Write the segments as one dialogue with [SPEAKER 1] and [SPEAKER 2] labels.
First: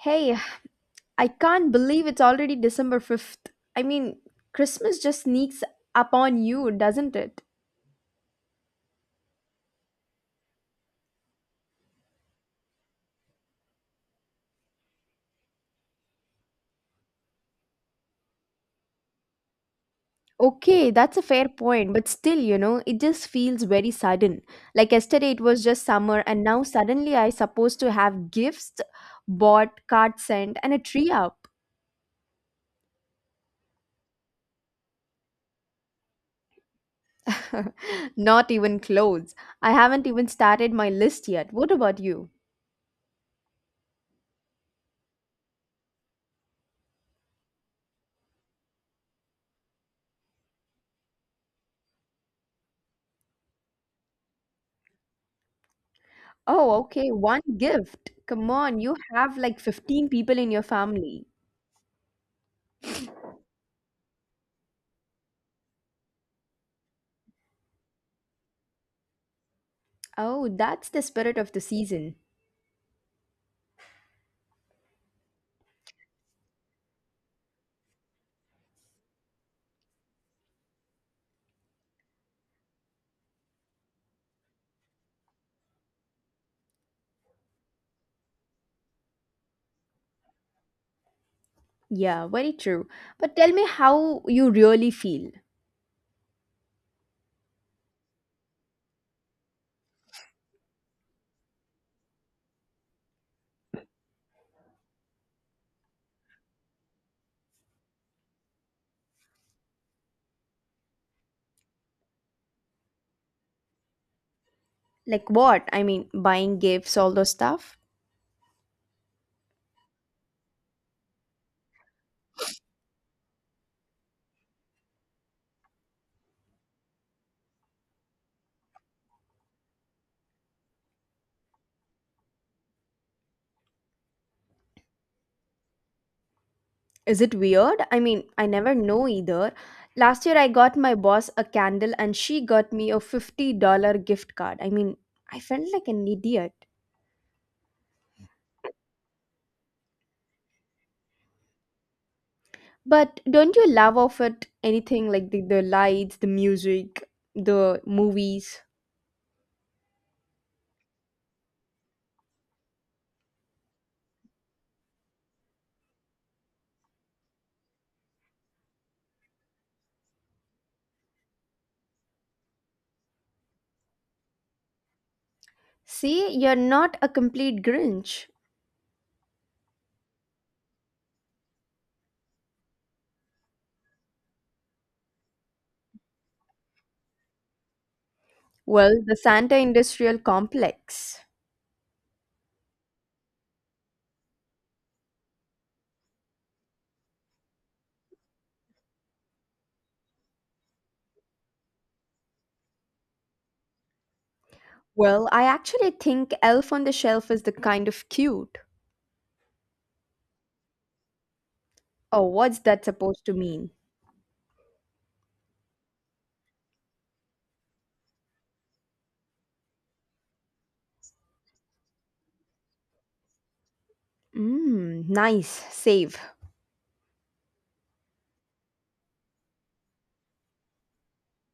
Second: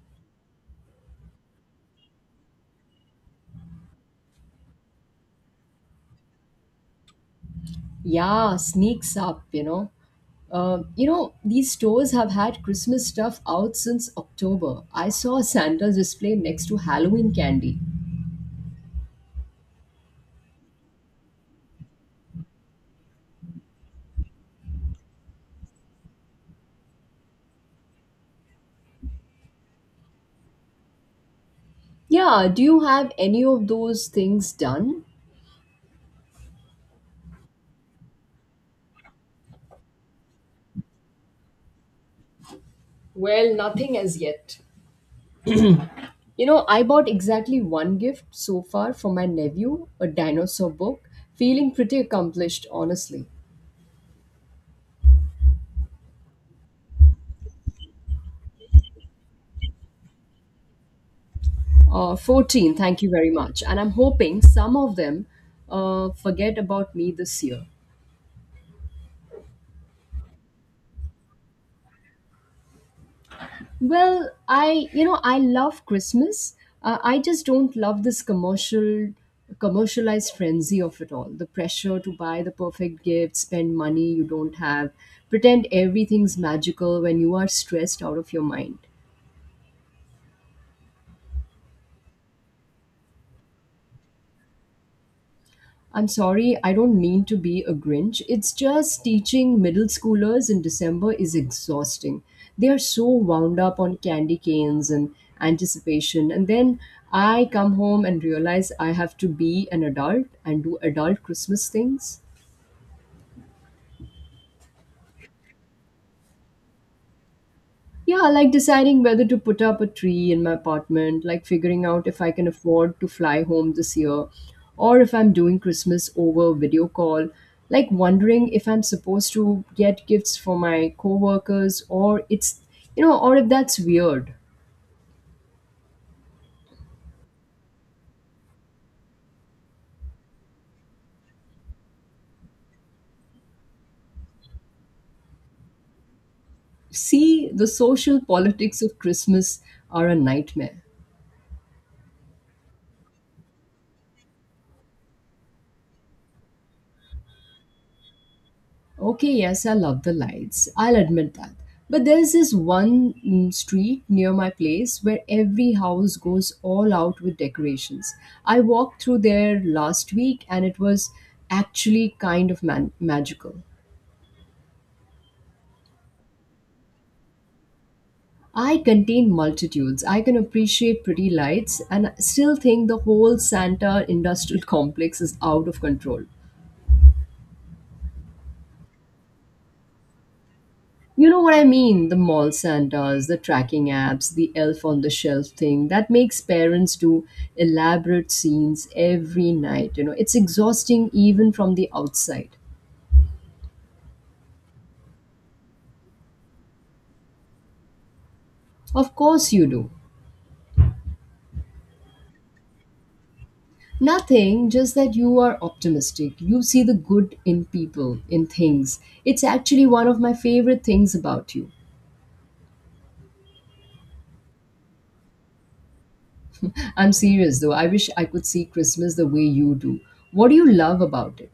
[SPEAKER 1] Hey, I can't believe it's already December 5th. I mean, Christmas just sneaks upon you, doesn't it?
[SPEAKER 2] Yeah, sneaks up, you know. These stores have had Christmas stuff out since October. I saw Santa's display next to Halloween candy.
[SPEAKER 1] Okay, that's a fair point, but still, you know, it just feels very sudden. Like yesterday, it was just summer, and now suddenly I supposed to have gifts bought, cards sent, and a tree up.
[SPEAKER 2] Yeah, do you have any of those things done?
[SPEAKER 1] Not even clothes. I haven't even started my list yet. What about you?
[SPEAKER 2] Well, nothing as yet. You know, I bought exactly one gift so far for my nephew, a dinosaur book. Feeling pretty accomplished, honestly.
[SPEAKER 1] Oh, okay, one gift. Come on, you have like 15 people in your family.
[SPEAKER 2] 14, thank you very much. And I'm hoping some of them forget about me this year.
[SPEAKER 1] Oh, that's the spirit of the season.
[SPEAKER 2] Well, I I love Christmas. I just don't love this commercialized frenzy of it all. The pressure to buy the perfect gift, spend money you don't have, pretend everything's magical when you are stressed out of your mind.
[SPEAKER 1] Yeah, very true. But tell me how you really feel.
[SPEAKER 2] I'm sorry, I don't mean to be a Grinch. It's just teaching middle schoolers in December is exhausting. They are so wound up on candy canes and anticipation. And then I come home and realize I have to be an adult and do adult Christmas things.
[SPEAKER 1] Like what? I mean, buying gifts, all those stuff.
[SPEAKER 2] Yeah, like deciding whether to put up a tree in my apartment, like figuring out if I can afford to fly home this year, or if I'm doing Christmas over video call, like wondering if I'm supposed to get gifts for my coworkers, or it's, you know, or if that's weird.
[SPEAKER 1] Is it weird? I mean, I never know either. Last year, I got my boss a candle and she got me a $50 gift card. I mean, I felt like an idiot.
[SPEAKER 2] See, the social politics of Christmas are a nightmare.
[SPEAKER 1] But don't you love of it anything like the lights, the music, the movies?
[SPEAKER 2] Okay, yes, I love the lights. I'll admit that. But there's this one street near my place where every house goes all out with decorations. I walked through there last week and it was actually kind of magical.
[SPEAKER 1] See, you're not a complete Grinch.
[SPEAKER 2] I contain multitudes. I can appreciate pretty lights and still think the whole Santa industrial complex is out of control.
[SPEAKER 1] Well, the Santa Industrial Complex.
[SPEAKER 2] You know what I mean? The mall Santas, the tracking apps, the elf on the shelf thing that makes parents do elaborate scenes every night. You know, it's exhausting even from the outside.
[SPEAKER 1] Well, I actually think Elf on the Shelf is the kind of cute.
[SPEAKER 2] Of course, you do.
[SPEAKER 1] Oh, what's that supposed to mean?
[SPEAKER 2] Nothing, just that you are optimistic. You see the good in people, in things. It's actually one of my favorite things about you.
[SPEAKER 1] Mmm, nice, save.
[SPEAKER 2] I'm serious though. I wish I could see Christmas the way you do. What do you love about it?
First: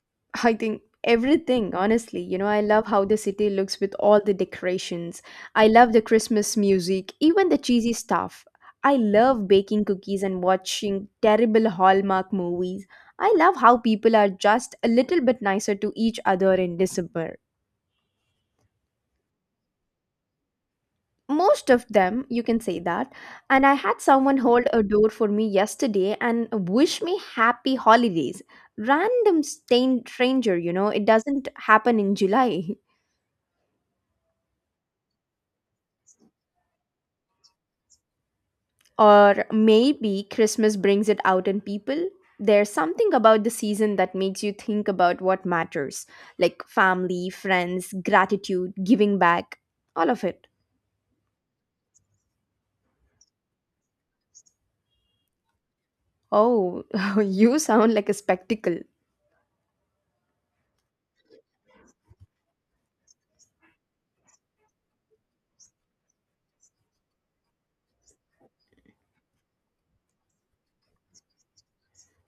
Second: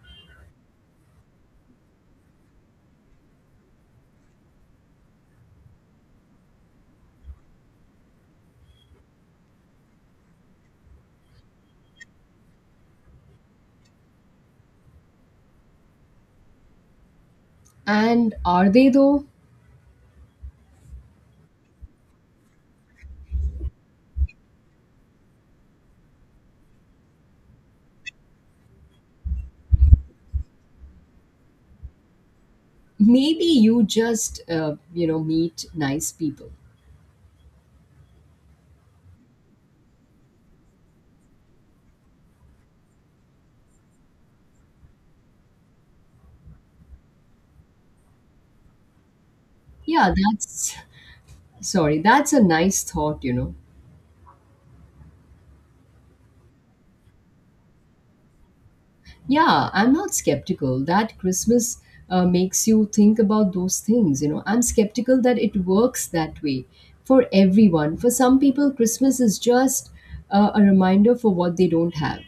[SPEAKER 1] I think everything, honestly. You know, I love how the city looks with all the decorations. I love the Christmas music, even the cheesy stuff. I love baking cookies and watching terrible Hallmark movies. I love how people are just a little bit nicer to each other in December.
[SPEAKER 2] And are they though?
[SPEAKER 1] Most of them, you can say that. And I had someone hold a door for me yesterday and wish me happy holidays. Random stranger, you know? It doesn't happen in July.
[SPEAKER 2] Maybe you just meet nice people.
[SPEAKER 1] Or maybe Christmas brings it out in people. There's something about the season that makes you think about what matters, like family, friends, gratitude, giving back. All
[SPEAKER 2] Yeah,
[SPEAKER 1] of it.
[SPEAKER 2] that's sorry, that's a nice thought.
[SPEAKER 1] Oh, you sound like a spectacle.
[SPEAKER 2] Yeah, I'm not skeptical that Christmas, makes you think about those things, you know, I'm skeptical that it works that way for everyone. For some people Christmas is just a reminder for what they don't have.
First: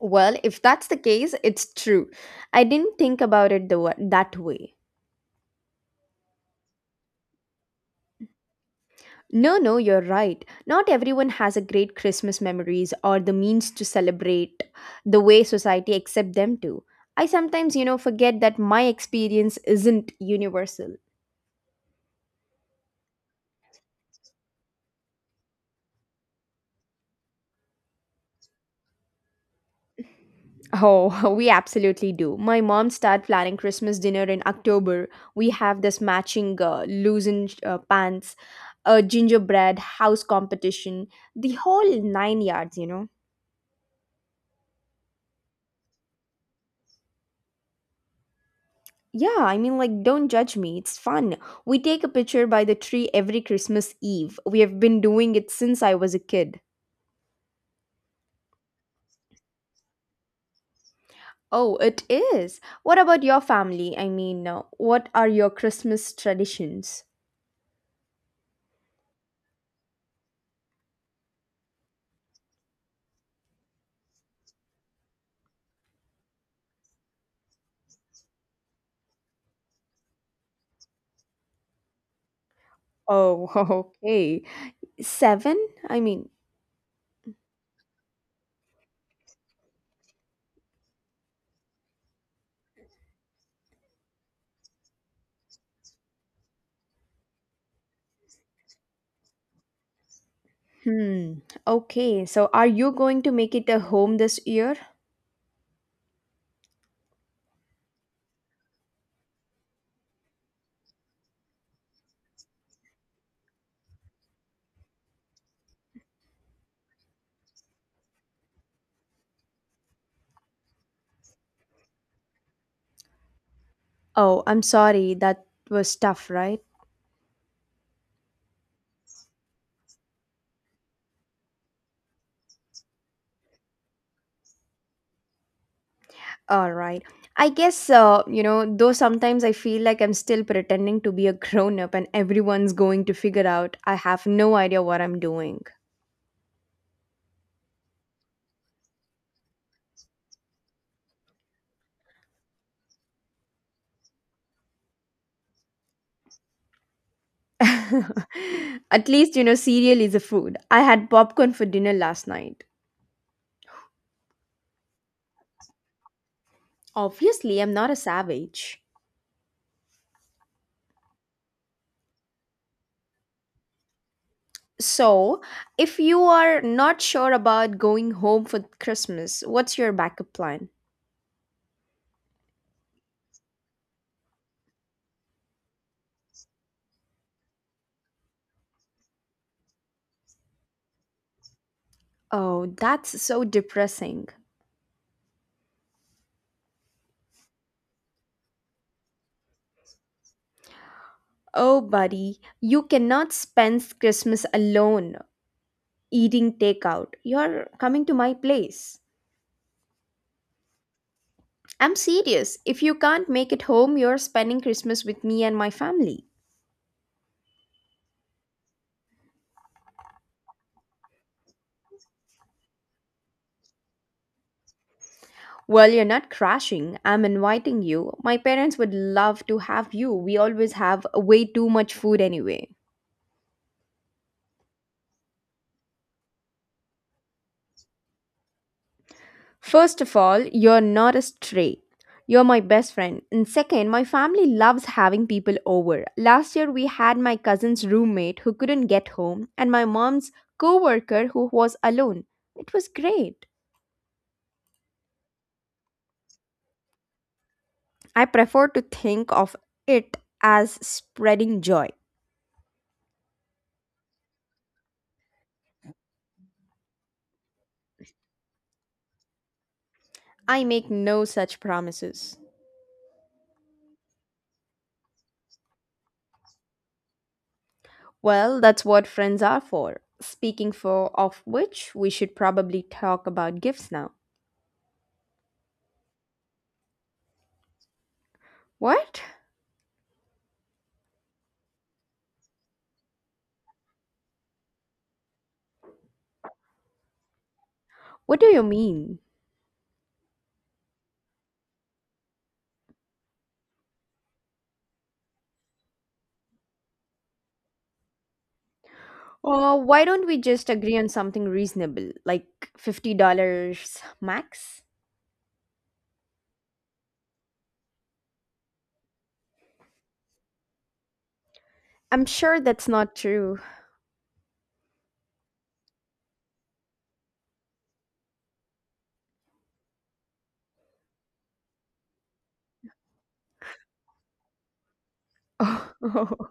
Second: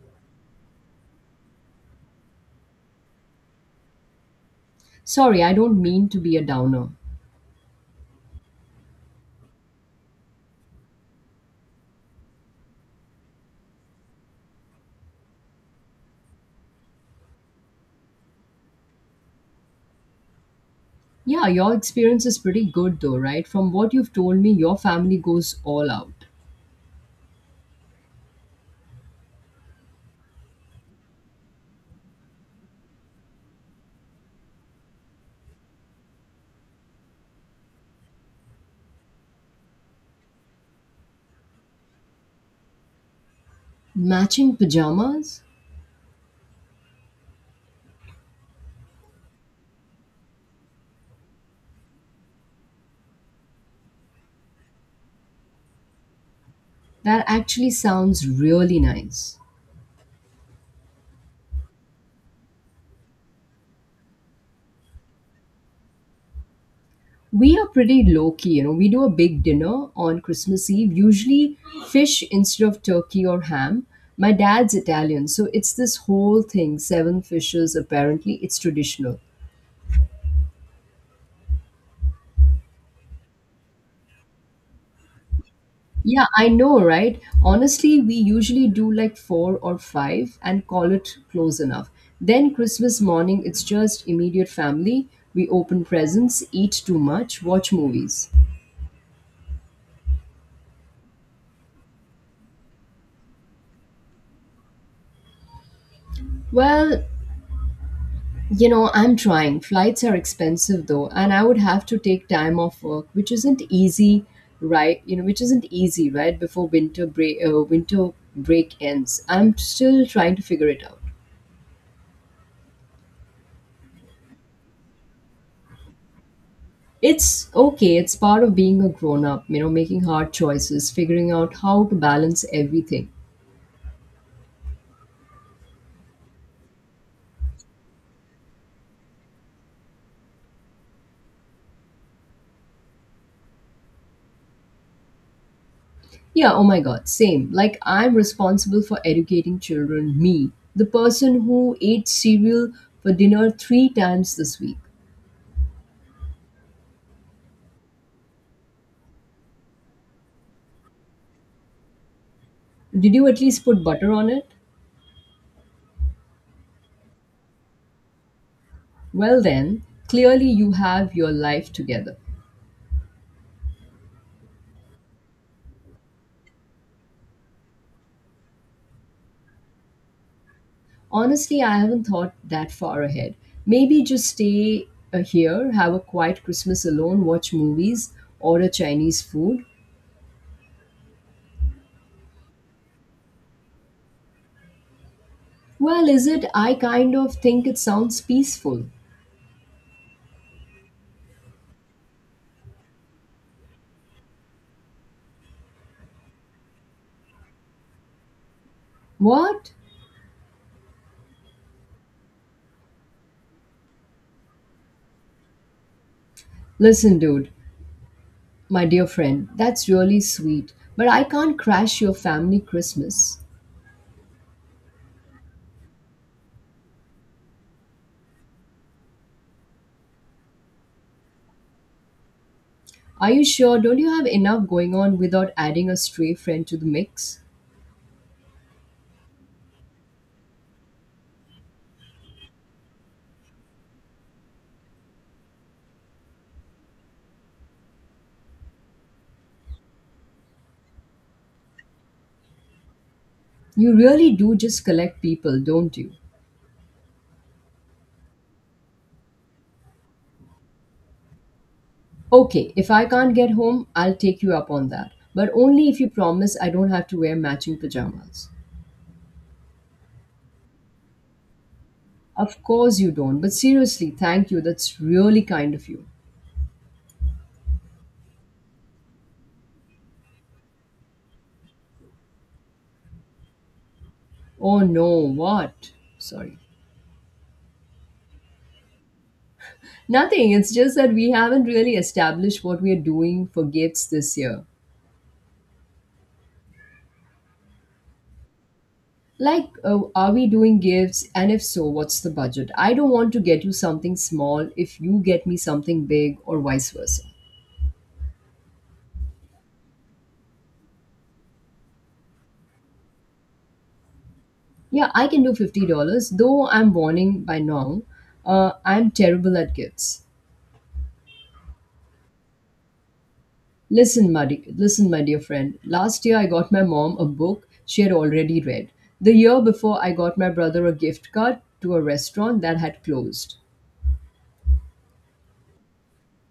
[SPEAKER 1] Well, if that's the case, it's true. I didn't think about it that way.
[SPEAKER 2] Sorry, I don't mean to be a downer.
[SPEAKER 1] No, no, you're right. Not everyone has a great Christmas memories or the means to celebrate the way society accepts them to. I sometimes, you know, forget that my experience isn't universal.
[SPEAKER 2] Yeah, your experience is pretty good though, right? From what you've told me, your family goes all out.
[SPEAKER 1] Oh, we absolutely do. My mom started planning Christmas dinner in October. We have this matching loosened pants, a gingerbread house competition, the whole nine yards, you know.
[SPEAKER 2] Matching pajamas.
[SPEAKER 1] Yeah, I mean, like, don't judge me. It's fun. We take a picture by the tree every Christmas Eve. We have been doing it since I was a kid.
[SPEAKER 2] That actually sounds really nice.
[SPEAKER 1] Oh, it is. What about your family? I mean, what are your Christmas traditions?
[SPEAKER 2] We are pretty low key, you know. We do a big dinner on Christmas Eve, usually fish instead of turkey or ham. My dad's Italian, so it's this whole thing, seven fishes apparently. It's traditional.
[SPEAKER 1] Oh, okay. Seven? I
[SPEAKER 2] Yeah,
[SPEAKER 1] mean,
[SPEAKER 2] I know, right? Honestly, we usually do like four or five and call it close enough. Then Christmas morning, it's just immediate family. We open presents, eat too much, watch movies.
[SPEAKER 1] hmm. Okay, so are you going to make it a home this year?
[SPEAKER 2] Well, you know, I'm trying. Flights are expensive though, and I would have to take time off work, which isn't easy, right? Before winter break ends. I'm still trying to figure it out.
[SPEAKER 1] Oh, I'm sorry. That was tough, right?
[SPEAKER 2] It's okay. It's part of being a grown up. You know, making hard choices, figuring out how to balance everything.
[SPEAKER 1] All right. I guess, you know, though sometimes I feel like I'm still pretending to be a grown up and everyone's going to figure out I have no idea what I'm doing.
[SPEAKER 2] Yeah. Oh my God. Same. Like I'm responsible for educating children. Me, the person who ate cereal for dinner three times this week.
[SPEAKER 1] At least, you know, cereal is a food. I had popcorn for dinner last night.
[SPEAKER 2] Did you at least put butter on it?
[SPEAKER 1] Obviously, I'm not a savage.
[SPEAKER 2] Well, then, clearly you have your life together.
[SPEAKER 1] So, if you are not sure about going home for Christmas, what's your backup plan?
[SPEAKER 2] Honestly, I haven't thought that far ahead. Maybe just stay here, have a quiet Christmas alone, watch movies, order Chinese food.
[SPEAKER 1] Oh, that's so depressing.
[SPEAKER 2] Well, is it? I kind of think it sounds peaceful.
[SPEAKER 1] Oh, buddy, you cannot spend Christmas alone eating takeout. You're coming to my place.
[SPEAKER 2] What?
[SPEAKER 1] I'm serious. If you can't make it home, you're spending Christmas with me and my family.
[SPEAKER 2] Listen, dude, my dear friend, that's really sweet, but I can't crash your family Christmas.
[SPEAKER 1] Well, you're not crashing. I'm inviting you. My parents would love to have you. We always have way too much food anyway.
[SPEAKER 2] Are you sure? Don't you have enough going on without adding a stray friend to the mix?
[SPEAKER 1] First of all, you're not a stray. You're my best friend. And second, my family loves having people over. Last year, we had my cousin's roommate who couldn't get home and my mom's coworker who was alone. It was great.
[SPEAKER 2] You really do just collect people, don't you?
[SPEAKER 1] I prefer to think of it as spreading joy.
[SPEAKER 2] Okay, if I can't get home, I'll take you up on that. But only if you promise I don't have to wear matching pajamas.
[SPEAKER 1] I make no such promises.
[SPEAKER 2] Of course you don't, but seriously, thank you. That's really kind of you.
[SPEAKER 1] Well, that's what friends are for. Speaking for of which, we should probably talk about gifts now.
[SPEAKER 2] Oh no, what? Sorry.
[SPEAKER 1] What?
[SPEAKER 2] Nothing, it's just that we haven't really established what we are doing for gifts this year.
[SPEAKER 1] What do you mean?
[SPEAKER 2] Like, are we doing gifts? And if so, what's the budget? I don't want to get you something small if you get me something big, or vice versa.
[SPEAKER 1] Or why don't we just agree on something reasonable, like $50 max?
[SPEAKER 2] Yeah, I can do $50, though I'm warning by Nong. I'm terrible at gifts.
[SPEAKER 1] I'm sure that's not true.
[SPEAKER 2] Listen, my dear friend. Last year, I got my mom a book she had already read. The year before, I got my brother a gift card to a restaurant that had closed.
[SPEAKER 1] Oh,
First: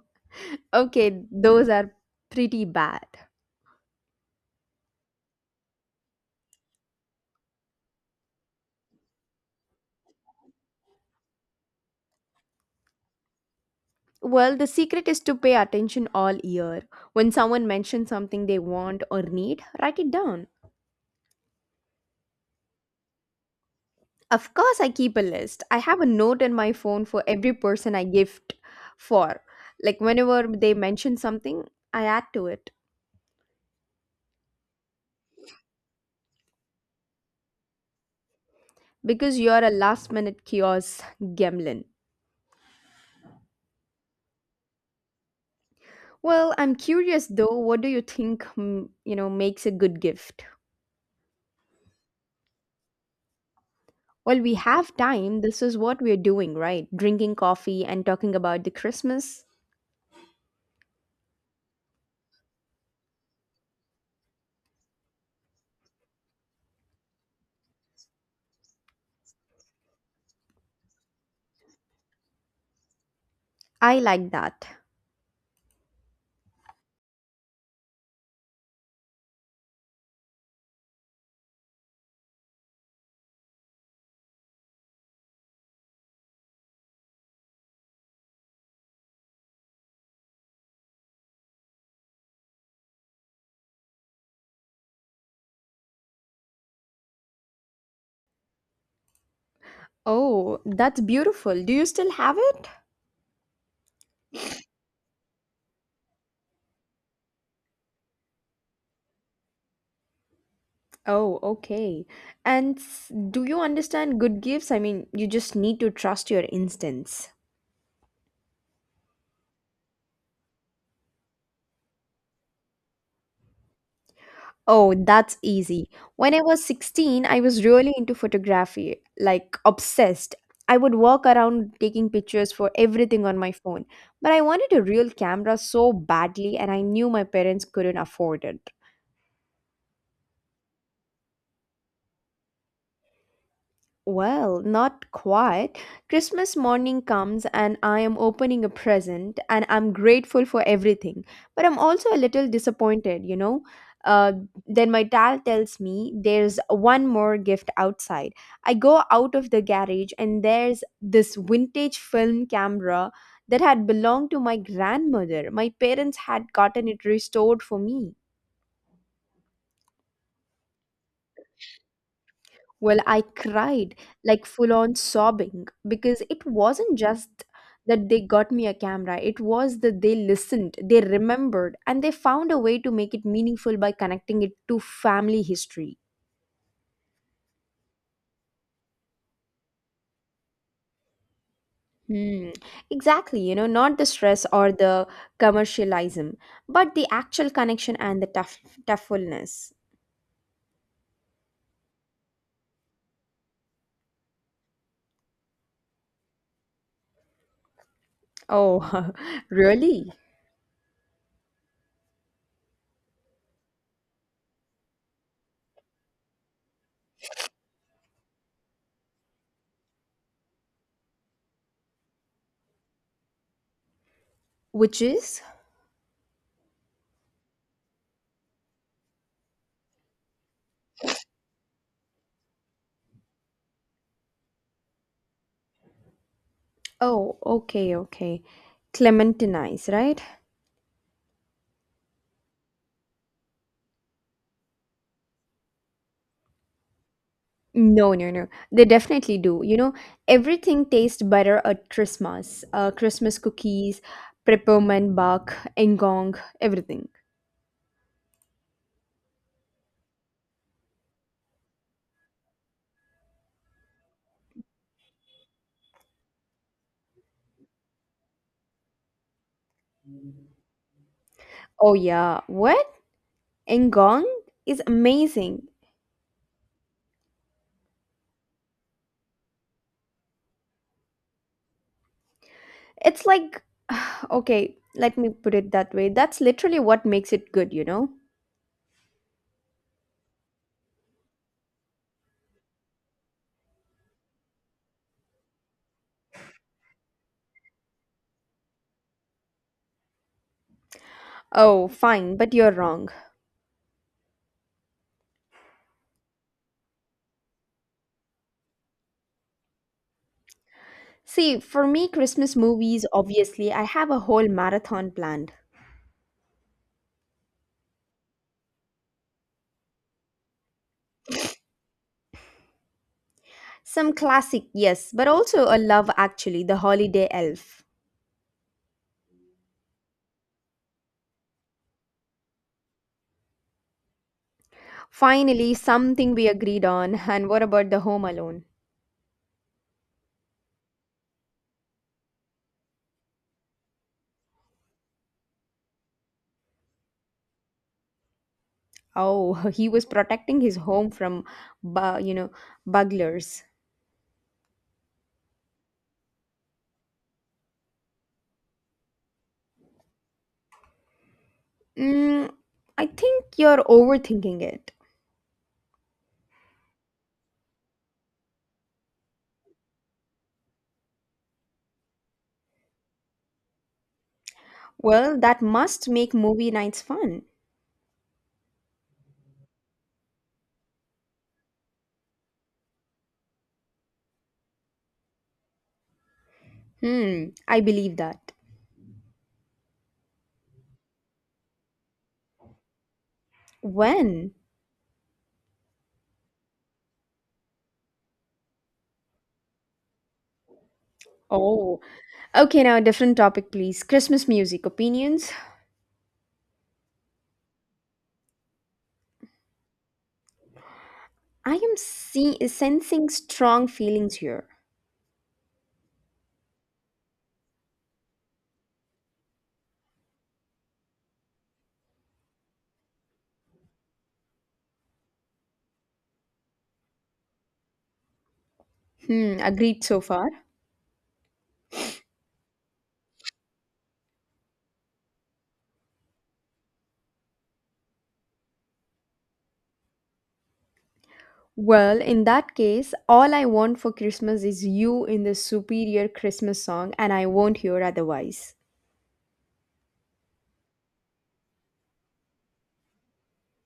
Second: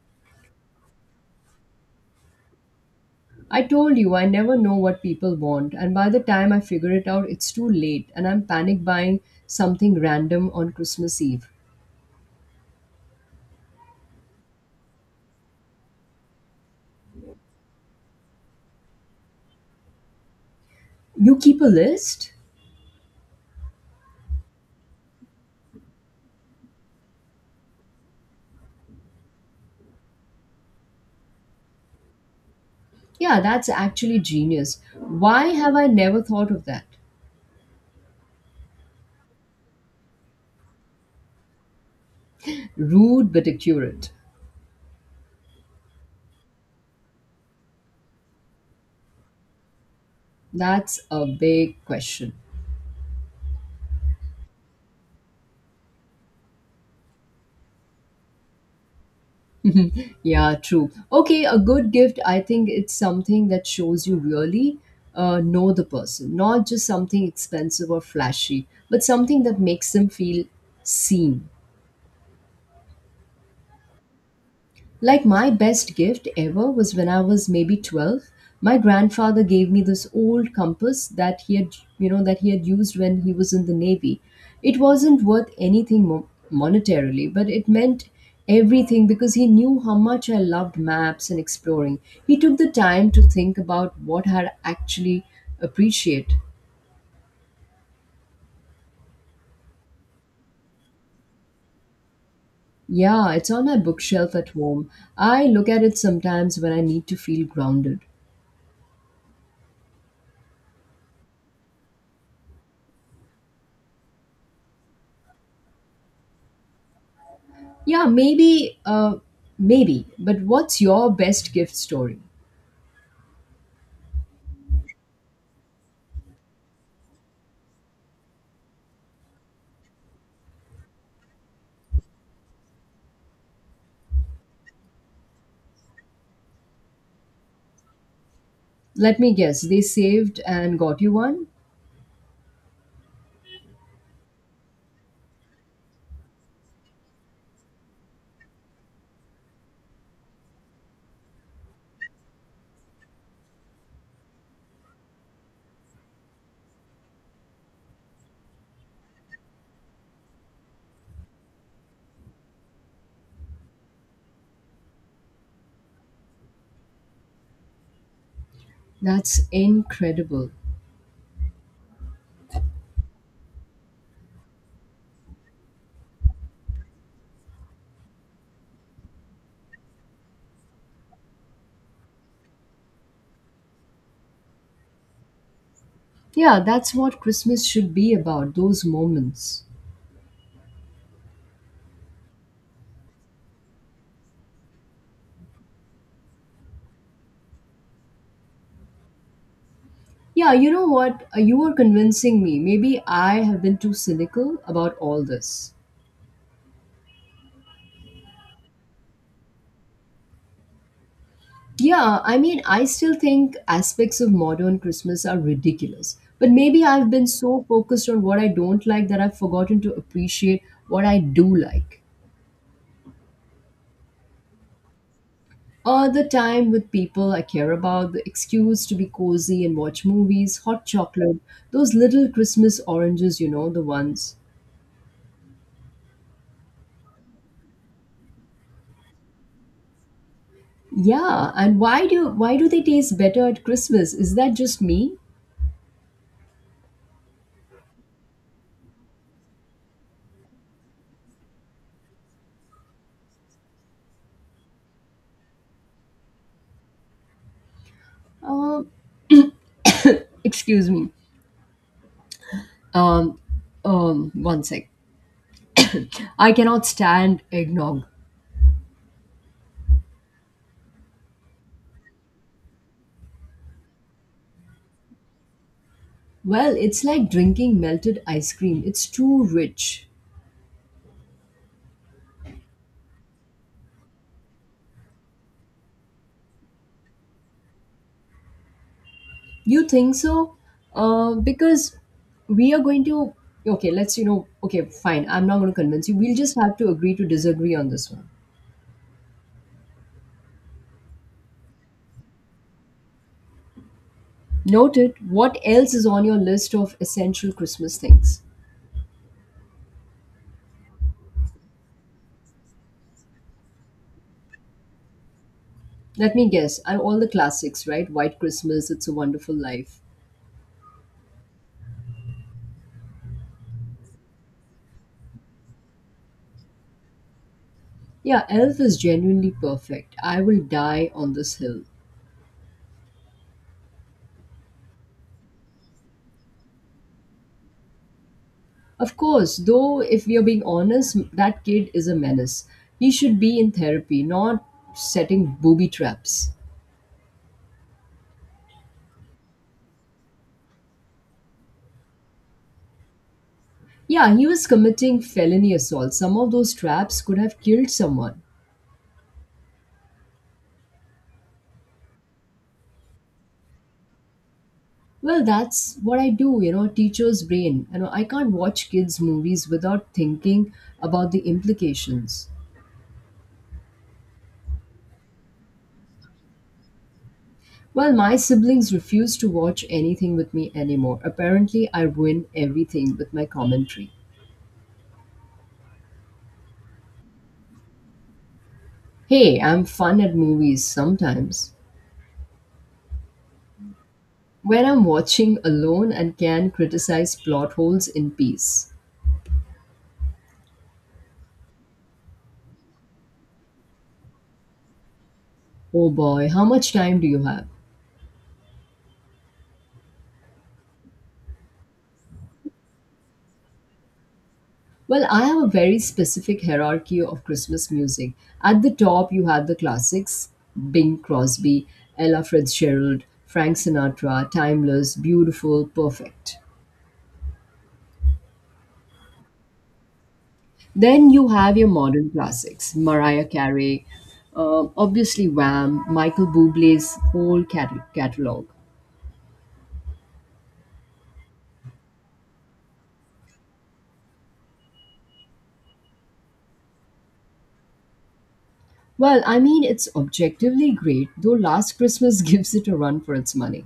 [SPEAKER 1] okay, those are pretty bad.
[SPEAKER 2] I told you I never know what people want, and by the time I figure it out, it's too late, and I'm panic buying something random on Christmas Eve.
[SPEAKER 1] Well, the secret is to pay attention all year. When someone mentions something they want or need, write it down.
[SPEAKER 2] You keep a list?
[SPEAKER 1] Of course, I keep a list. I have a note in my phone for every person I gift for. Like whenever they mention something, I add to it.
[SPEAKER 2] Yeah, that's actually genius. Why have I never thought of that?
[SPEAKER 1] Because you're a last minute kiosk gremlin.
[SPEAKER 2] Rude but accurate.
[SPEAKER 1] Well, I'm curious though, what do you think, mm, you know, makes a good gift?
[SPEAKER 2] That's a big question.
[SPEAKER 1] Well, we have time. This is what we're doing, right? Drinking coffee and talking about the Christmas.
[SPEAKER 2] Yeah, true. Okay, a good gift, I think it's something that shows you really know the person, not just something expensive or flashy, but something that makes them feel seen.
[SPEAKER 1] I like that.
[SPEAKER 2] Like my best gift ever was when I was maybe 12. My grandfather gave me this old compass that he had, you know, that he had used when he was in the Navy. It wasn't worth anything monetarily, but it meant everything because he knew how much I loved maps and exploring. He took the time to think about what I actually appreciate.
[SPEAKER 1] Oh, that's beautiful. Do you still have it?
[SPEAKER 2] Yeah, it's on my bookshelf at home. I look at it sometimes when I need to feel grounded.
[SPEAKER 1] Oh, okay. And do you understand good gifts? I mean, you just need to trust your instincts.
[SPEAKER 2] Yeah, maybe, maybe. But what's your best gift story?
[SPEAKER 1] Oh, that's easy. When I was 16, I was really into photography, like obsessed. I would walk around taking pictures for everything on my phone. But I wanted a real camera so badly, and I knew my parents couldn't afford it.
[SPEAKER 2] Let me guess, they saved and got you one?
[SPEAKER 1] Well, not quite. Christmas morning comes and I am opening a present and I'm grateful for everything. But I'm also a little disappointed, you know. Uh, then my dad tells me there's one more gift outside. I go out of the garage and there's this vintage film camera that had belonged to my grandmother. My parents had gotten it restored for me.
[SPEAKER 2] That's incredible.
[SPEAKER 1] Well, I cried like full on sobbing because it wasn't just that they got me a camera, it was that they listened, they remembered, and they found a way to make it meaningful by connecting it to family history.
[SPEAKER 2] Yeah, that's what Christmas should be about, those moments.
[SPEAKER 1] Hmm. Exactly, you know, not the stress or the commercialism, but the actual connection and the toughfulness.
[SPEAKER 2] Yeah, you know what? You are convincing me. Maybe I have been too cynical about all this.
[SPEAKER 1] Oh, really?
[SPEAKER 2] Yeah, I mean, I still think aspects of modern Christmas are ridiculous. But maybe I've been so focused on what I don't like that I've forgotten to appreciate what I do like.
[SPEAKER 1] Which is?
[SPEAKER 2] All the time with people I care about, the excuse to be cozy and watch movies, hot chocolate, those little Christmas oranges, you know, the ones.
[SPEAKER 1] Oh, okay, okay. Clementinize, right?
[SPEAKER 2] Yeah, and why do they taste better at Christmas? Is that just me?
[SPEAKER 1] No, no, no. They definitely do. You know, everything tastes better at Christmas. Christmas cookies, peppermint bark, engong, everything.
[SPEAKER 2] Um, excuse me. Um, one sec. I cannot stand eggnog.
[SPEAKER 1] Oh yeah, what? Engong is amazing.
[SPEAKER 2] Well, it's like drinking melted ice cream. It's too rich.
[SPEAKER 1] It's like, okay, let me put it that way. That's literally what makes it good, you know?
[SPEAKER 2] You think so? Because we are going to, okay, okay, fine. I'm not going to convince you. We'll just have to agree to disagree on this one.
[SPEAKER 1] Oh, fine, but you're wrong.
[SPEAKER 2] Noted, what else is on your list of essential Christmas things?
[SPEAKER 1] See, for me, Christmas movies, obviously, I have a whole marathon planned.
[SPEAKER 2] Let me guess. And all the classics, right? White Christmas, It's a Wonderful Life.
[SPEAKER 1] Some classic, yes, but also a love actually, The Holiday Elf.
[SPEAKER 2] Yeah, Elf is genuinely perfect. I will die on this hill.
[SPEAKER 1] Finally, something we agreed on. And what about the home alone?
[SPEAKER 2] Of course, though, if we are being honest, that kid is a menace. He should be in therapy, not setting booby traps.
[SPEAKER 1] Oh, he was protecting his home from, you know, burglars.
[SPEAKER 2] Yeah, he was committing felony assault. Some of those traps could have killed someone.
[SPEAKER 1] Mm, I think you're overthinking it.
[SPEAKER 2] Well, that's what I do, you know, teacher's brain. You know, I can't watch kids' movies without thinking about the implications.
[SPEAKER 1] Well, that must make movie nights fun.
[SPEAKER 2] Well, my siblings refuse to watch anything with me anymore. Apparently, I ruin everything with my commentary.
[SPEAKER 1] Hmm, I believe that.
[SPEAKER 2] Hey, I'm fun at movies sometimes.
[SPEAKER 1] When?
[SPEAKER 2] When I'm watching alone and can criticize plot holes in peace.
[SPEAKER 1] Oh, okay. Now, different topic, please. Christmas music opinions.
[SPEAKER 2] Oh boy, how much time do you have?
[SPEAKER 1] I am sensing strong feelings here.
[SPEAKER 2] Well, I have a very specific hierarchy of Christmas music. At the top, you have the classics: Bing Crosby, Ella Fitzgerald, Frank Sinatra, timeless, beautiful, perfect.
[SPEAKER 1] Hmm, agreed so far.
[SPEAKER 2] Then you have your modern classics: Mariah Carey, obviously Wham, Michael Bublé's whole catalog.
[SPEAKER 1] Well, in that case, all I want for Christmas is you in the superior Christmas song, and I won't hear otherwise.
[SPEAKER 2] Well, I mean, it's objectively great, though Last Christmas gives it a run for its money.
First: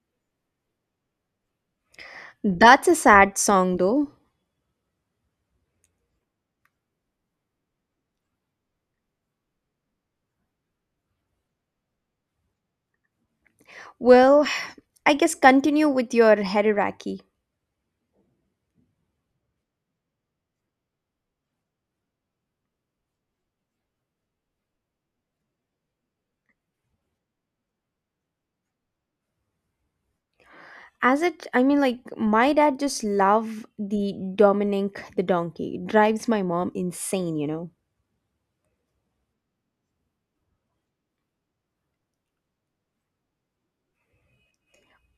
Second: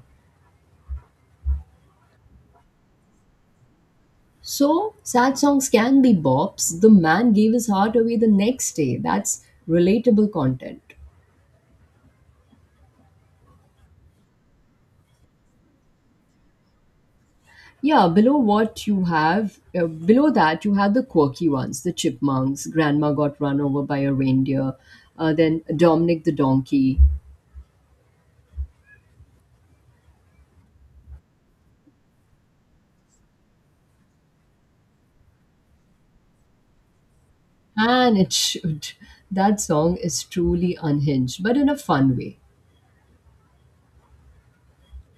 [SPEAKER 1] That's a sad song, though.
[SPEAKER 2] So, sad songs can be bops. The man gave his heart away the next day. That's relatable content.
[SPEAKER 1] Well, I guess continue with your hierarchy.
[SPEAKER 2] Yeah, below that, you have the quirky ones: the chipmunks, grandma got run over by a reindeer, then Dominic the donkey.
[SPEAKER 1] As it, I mean, like, my dad just love the Dominic the donkey. Drives my mom insane, you know.
[SPEAKER 2] And it should. That song is truly unhinged, but in a fun way.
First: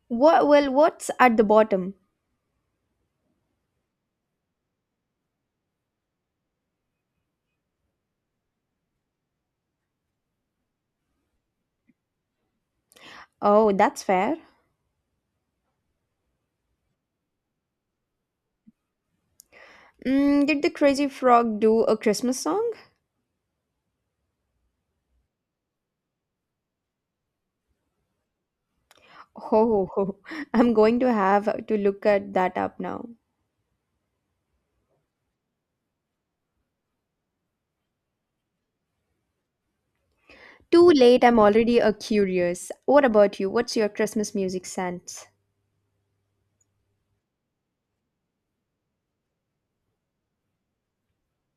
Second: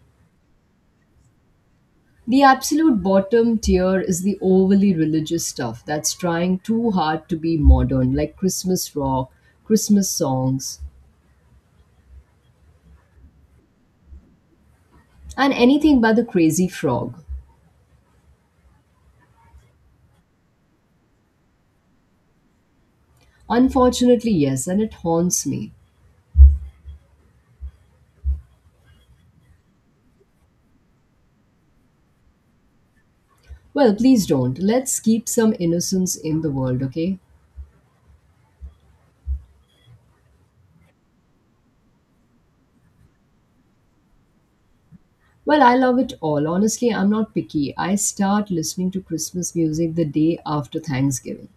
[SPEAKER 1] What, well, what's at the bottom?
[SPEAKER 2] The absolute bottom tier is the overly religious stuff that's trying too hard to be modern, like Christmas rock, Christmas songs.
[SPEAKER 1] Oh, that's fair.
[SPEAKER 2] And anything by the crazy frog.
[SPEAKER 1] Mm, did the crazy frog do a Christmas song?
[SPEAKER 2] Unfortunately, yes, and it haunts me.
[SPEAKER 1] Oh, I'm going to have to look at that up now.
[SPEAKER 2] Well, please don't. Let's keep some innocence in the world, okay?
[SPEAKER 1] Too late, I'm already a curious. What about you? What's your Christmas music sense?
[SPEAKER 2] Well, I love it all. Honestly, I'm not picky. I start listening to Christmas music the day after Thanksgiving.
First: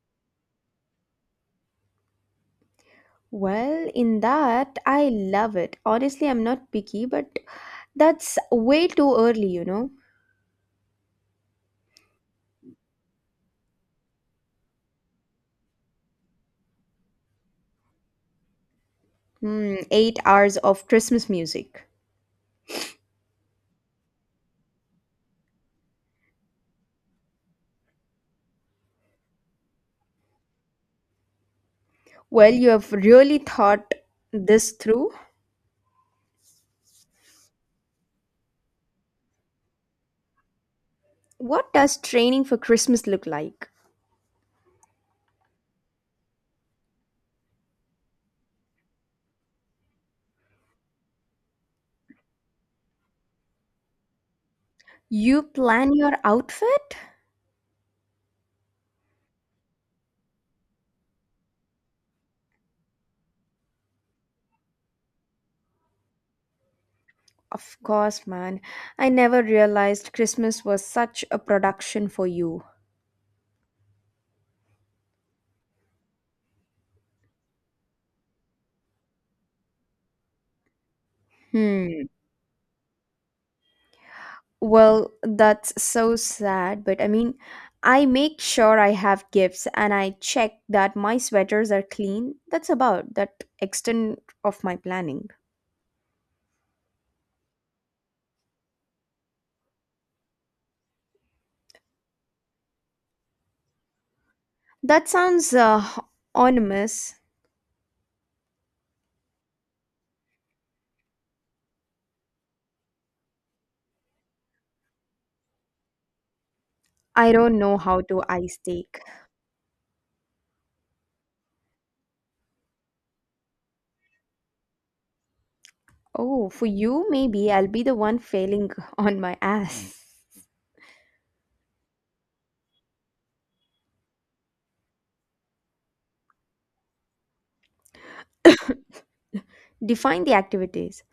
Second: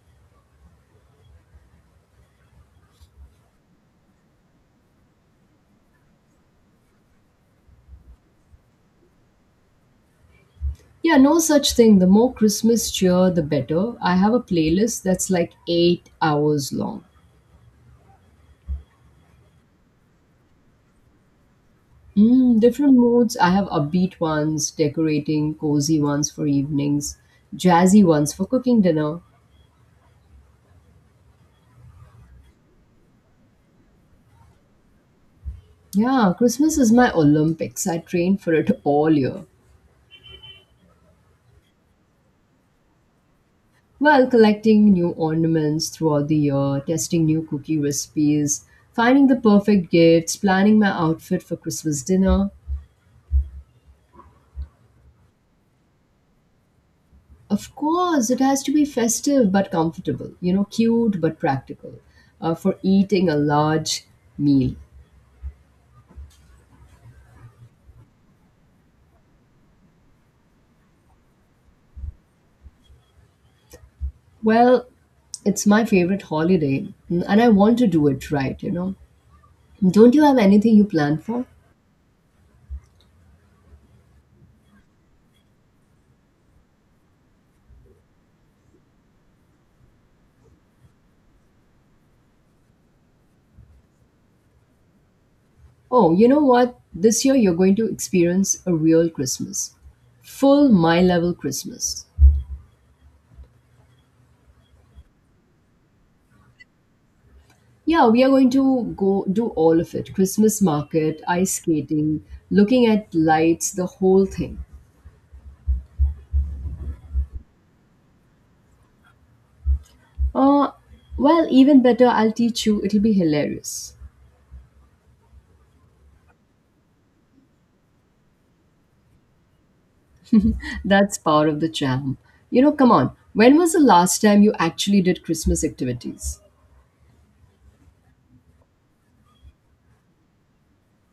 [SPEAKER 1] Well, in that, I love it. Honestly, I'm not picky, but that's way too early, you know?
[SPEAKER 2] Yeah, no such thing. The more Christmas cheer, the better. I have a playlist that's like 8 hours long.
[SPEAKER 1] Hmm, 8 hours of Christmas music.
[SPEAKER 2] Mm, different moods. I have upbeat ones, decorating, cozy ones for evenings, jazzy ones for cooking dinner.
[SPEAKER 1] Well, you have really thought this through.
[SPEAKER 2] Yeah, Christmas is my Olympics. I train for it all year.
[SPEAKER 1] What does training for Christmas look like?
[SPEAKER 2] Well, collecting new ornaments throughout the year, testing new cookie recipes, finding the perfect gifts, planning my outfit for Christmas dinner.
[SPEAKER 1] You plan your outfit?
[SPEAKER 2] Of course, it has to be festive but comfortable, cute but practical for eating a large meal.
[SPEAKER 1] Of course, man. I never realized Christmas was such a production for you.
[SPEAKER 2] Well, it's my favorite holiday and I want to do it right. Don't you have anything you plan for?
[SPEAKER 1] Hmm. Well, that's so sad, but I mean, I make sure I have gifts and I check that my sweaters are clean. That's about that extent of my planning.
[SPEAKER 2] Oh, you know what? This year you're going to experience a real Christmas. Full my level Christmas.
[SPEAKER 1] That sounds ominous.
[SPEAKER 2] Yeah, we are going to go do all of it: Christmas market, ice skating, looking at lights, the whole thing.
[SPEAKER 1] I don't know how to ice take.
[SPEAKER 2] Uh, well, even better, I'll teach you. It'll be hilarious.
[SPEAKER 1] Oh, for you, maybe I'll be the one failing on my ass.
[SPEAKER 2] That's part of the charm. You know, come on. When was the last time you actually did Christmas activities?
[SPEAKER 1] Define the activities.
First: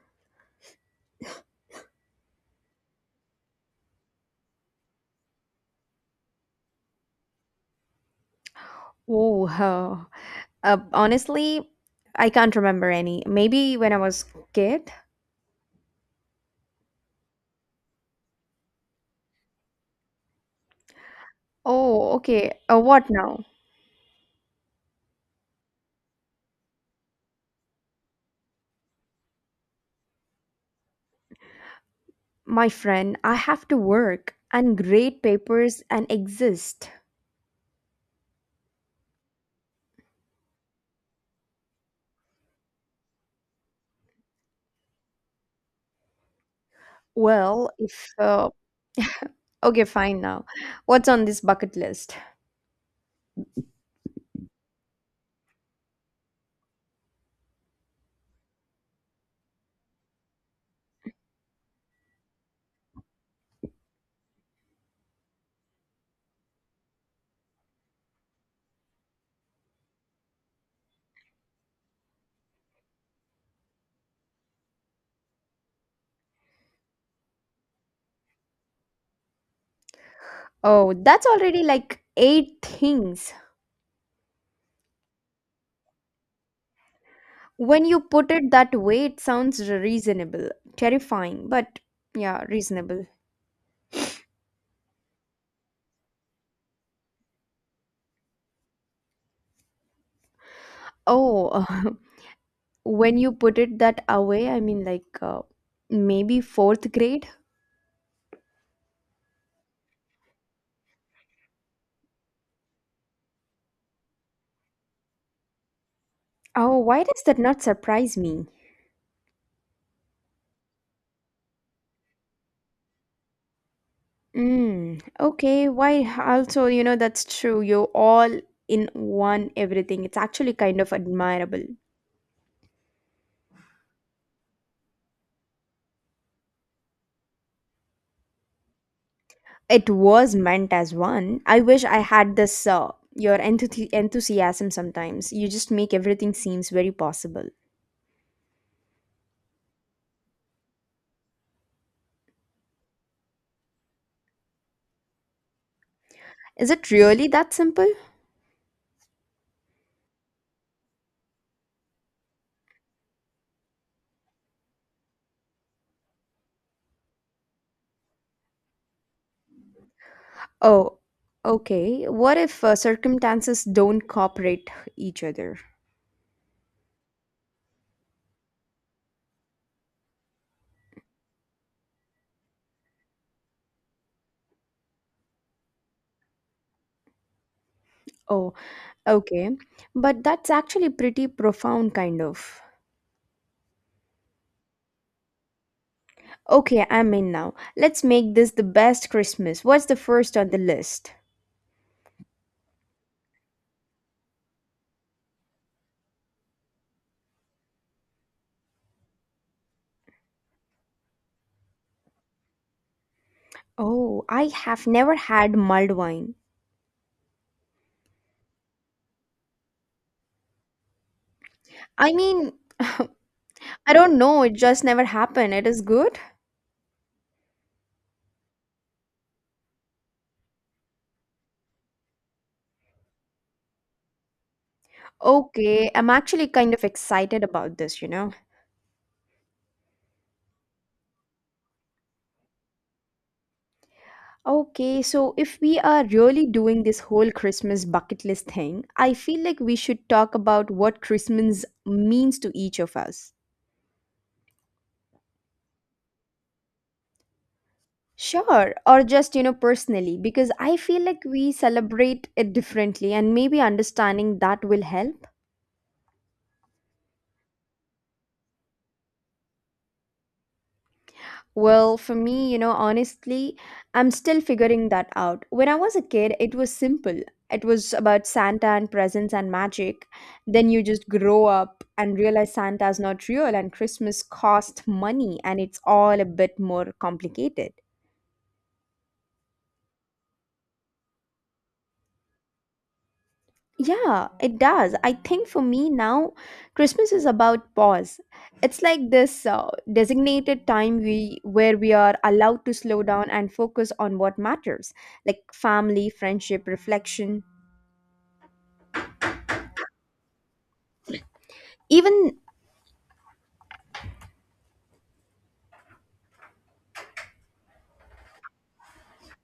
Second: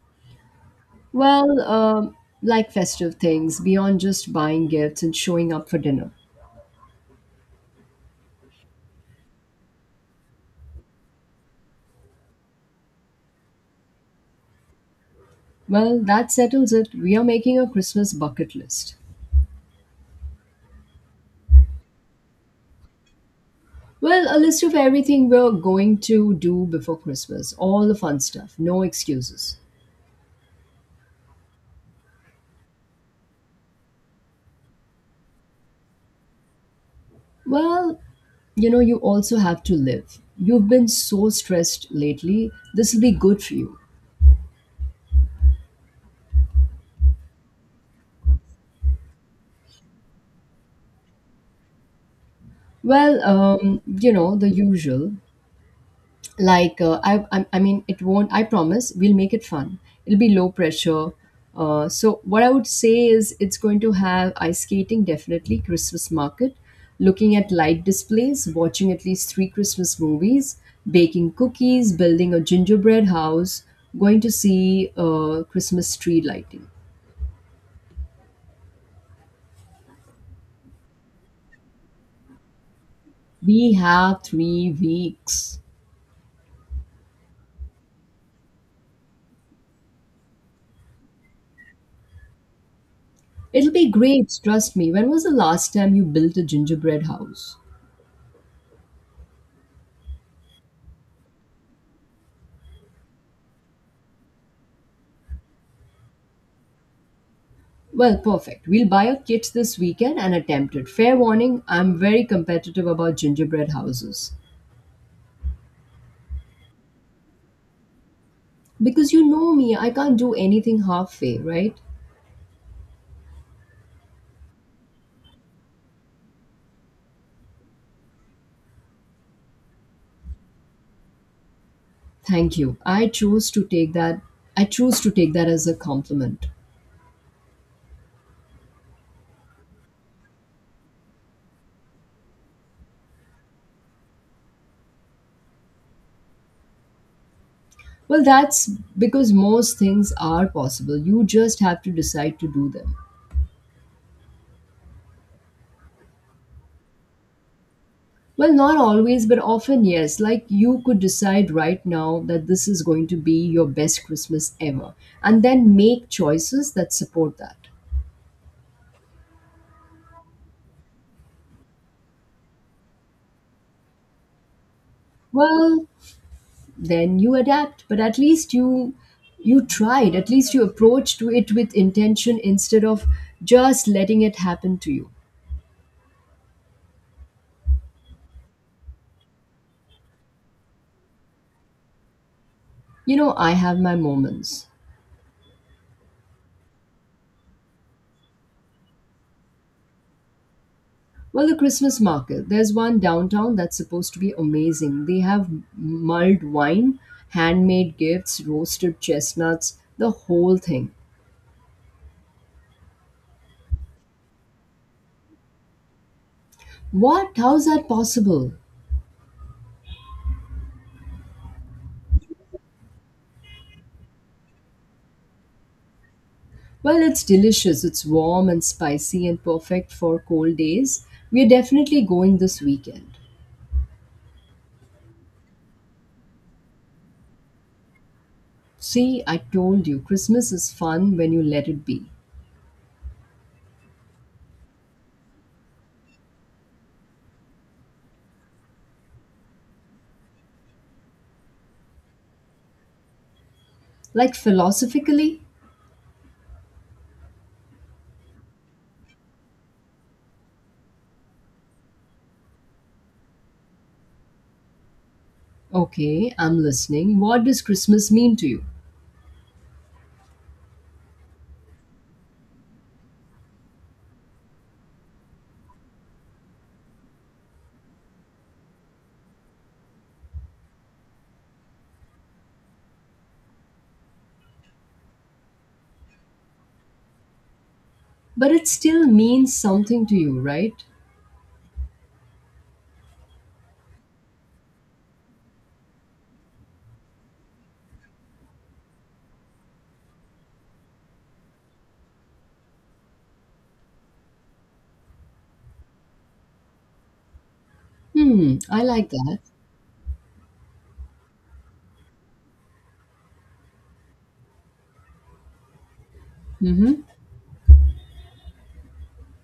[SPEAKER 2] Well, like festive things, beyond just buying gifts and showing up for dinner.
[SPEAKER 1] Oh, honestly, I can't remember any. Maybe when I was kid.
[SPEAKER 2] Well, that settles it. We are making a Christmas bucket list.
[SPEAKER 1] Oh, okay. What now?
[SPEAKER 2] Well, a list of everything we're going to do before Christmas, all the fun stuff, no excuses.
[SPEAKER 1] My friend, I have to work and grade papers and exist.
[SPEAKER 2] Well, you know, you also have to live. You've been so stressed lately. This will be good for you.
[SPEAKER 1] Well, if. Okay, fine now. What's on this bucket list?
[SPEAKER 2] Well, you know, the usual. I mean it won't, I promise we'll make it fun. It'll be low pressure. So what I would say is it's going to have ice skating, definitely Christmas market, looking at light displays, watching at least three Christmas movies, baking cookies, building a gingerbread house, going to see Christmas tree lighting.
[SPEAKER 1] Oh, that's already like eight things.
[SPEAKER 2] We have 3 weeks.
[SPEAKER 1] When you put it that way, it sounds reasonable. Terrifying, but yeah, reasonable.
[SPEAKER 2] It'll be great, trust me. When was the last time you built a gingerbread house?
[SPEAKER 1] Oh, when you put it that away, I mean, like maybe fourth grade?
[SPEAKER 2] Well, perfect. We'll buy a kit this weekend and attempt it. Fair warning, I'm very competitive about gingerbread houses.
[SPEAKER 1] Oh, why does that not surprise me?
[SPEAKER 2] Because you know me, I can't do anything halfway, right?
[SPEAKER 1] Mm, okay, why? Also, you know, that's true. You're all in one everything. It's actually kind of admirable.
[SPEAKER 2] Thank you. I choose to take that as a compliment.
[SPEAKER 1] It was meant as one. I wish I had this your enthusiasm sometimes. You just make everything seems very possible.
[SPEAKER 2] Well, that's because most things are possible. You just have to decide to do them.
[SPEAKER 1] Is it really that simple?
[SPEAKER 2] Well, not always, but often yes. Like, you could decide right now that this is going to be your best Christmas ever and then make choices that support that.
[SPEAKER 1] Oh, okay. What if circumstances don't cooperate each other?
[SPEAKER 2] Well, then you adapt, but at least you tried. At least you approached to it with intention instead of just letting it happen to you.
[SPEAKER 1] Oh, okay. But that's actually pretty profound kind of.
[SPEAKER 2] You know, I have my moments.
[SPEAKER 1] Okay, I'm in now. Let's make this the best Christmas. What's the first on the list?
[SPEAKER 2] Well, the Christmas market, there's one downtown that's supposed to be amazing. They have mulled wine, handmade gifts, roasted chestnuts, the whole thing.
[SPEAKER 1] Oh, I have never had mulled wine.
[SPEAKER 2] What? How's that possible?
[SPEAKER 1] I mean, I don't know, it just never happened. It is good.
[SPEAKER 2] Well, it's delicious. It's warm and spicy and perfect for cold days. We're definitely going this weekend.
[SPEAKER 1] Okay, I'm actually kind of excited about this, you know.
[SPEAKER 2] See, I told you, Christmas is fun when you let it be.
[SPEAKER 1] Okay, so if we are really doing this whole Christmas bucket list thing, I feel like we should talk about what Christmas means to each of us.
[SPEAKER 2] Like, philosophically?
[SPEAKER 1] Sure, or just, you know, personally, because I feel like we celebrate it differently, and maybe understanding that will help.
[SPEAKER 2] Okay, I'm listening. What does Christmas mean to you?
[SPEAKER 1] Well, for me, you know, honestly, I'm still figuring that out. When I was a kid, it was simple. It was about Santa and presents and magic. Then you just grow up and realize Santa's not real and Christmas costs money and it's all a bit more complicated.
[SPEAKER 2] But it still means something to you, right?
[SPEAKER 1] Yeah, it does. I think for me now, Christmas is about pause. It's like this designated time we where we are allowed to slow down and focus on what matters, like family, friendship, reflection.
[SPEAKER 2] Hmm, I like that.
[SPEAKER 1] Even
[SPEAKER 2] Mm-hmm.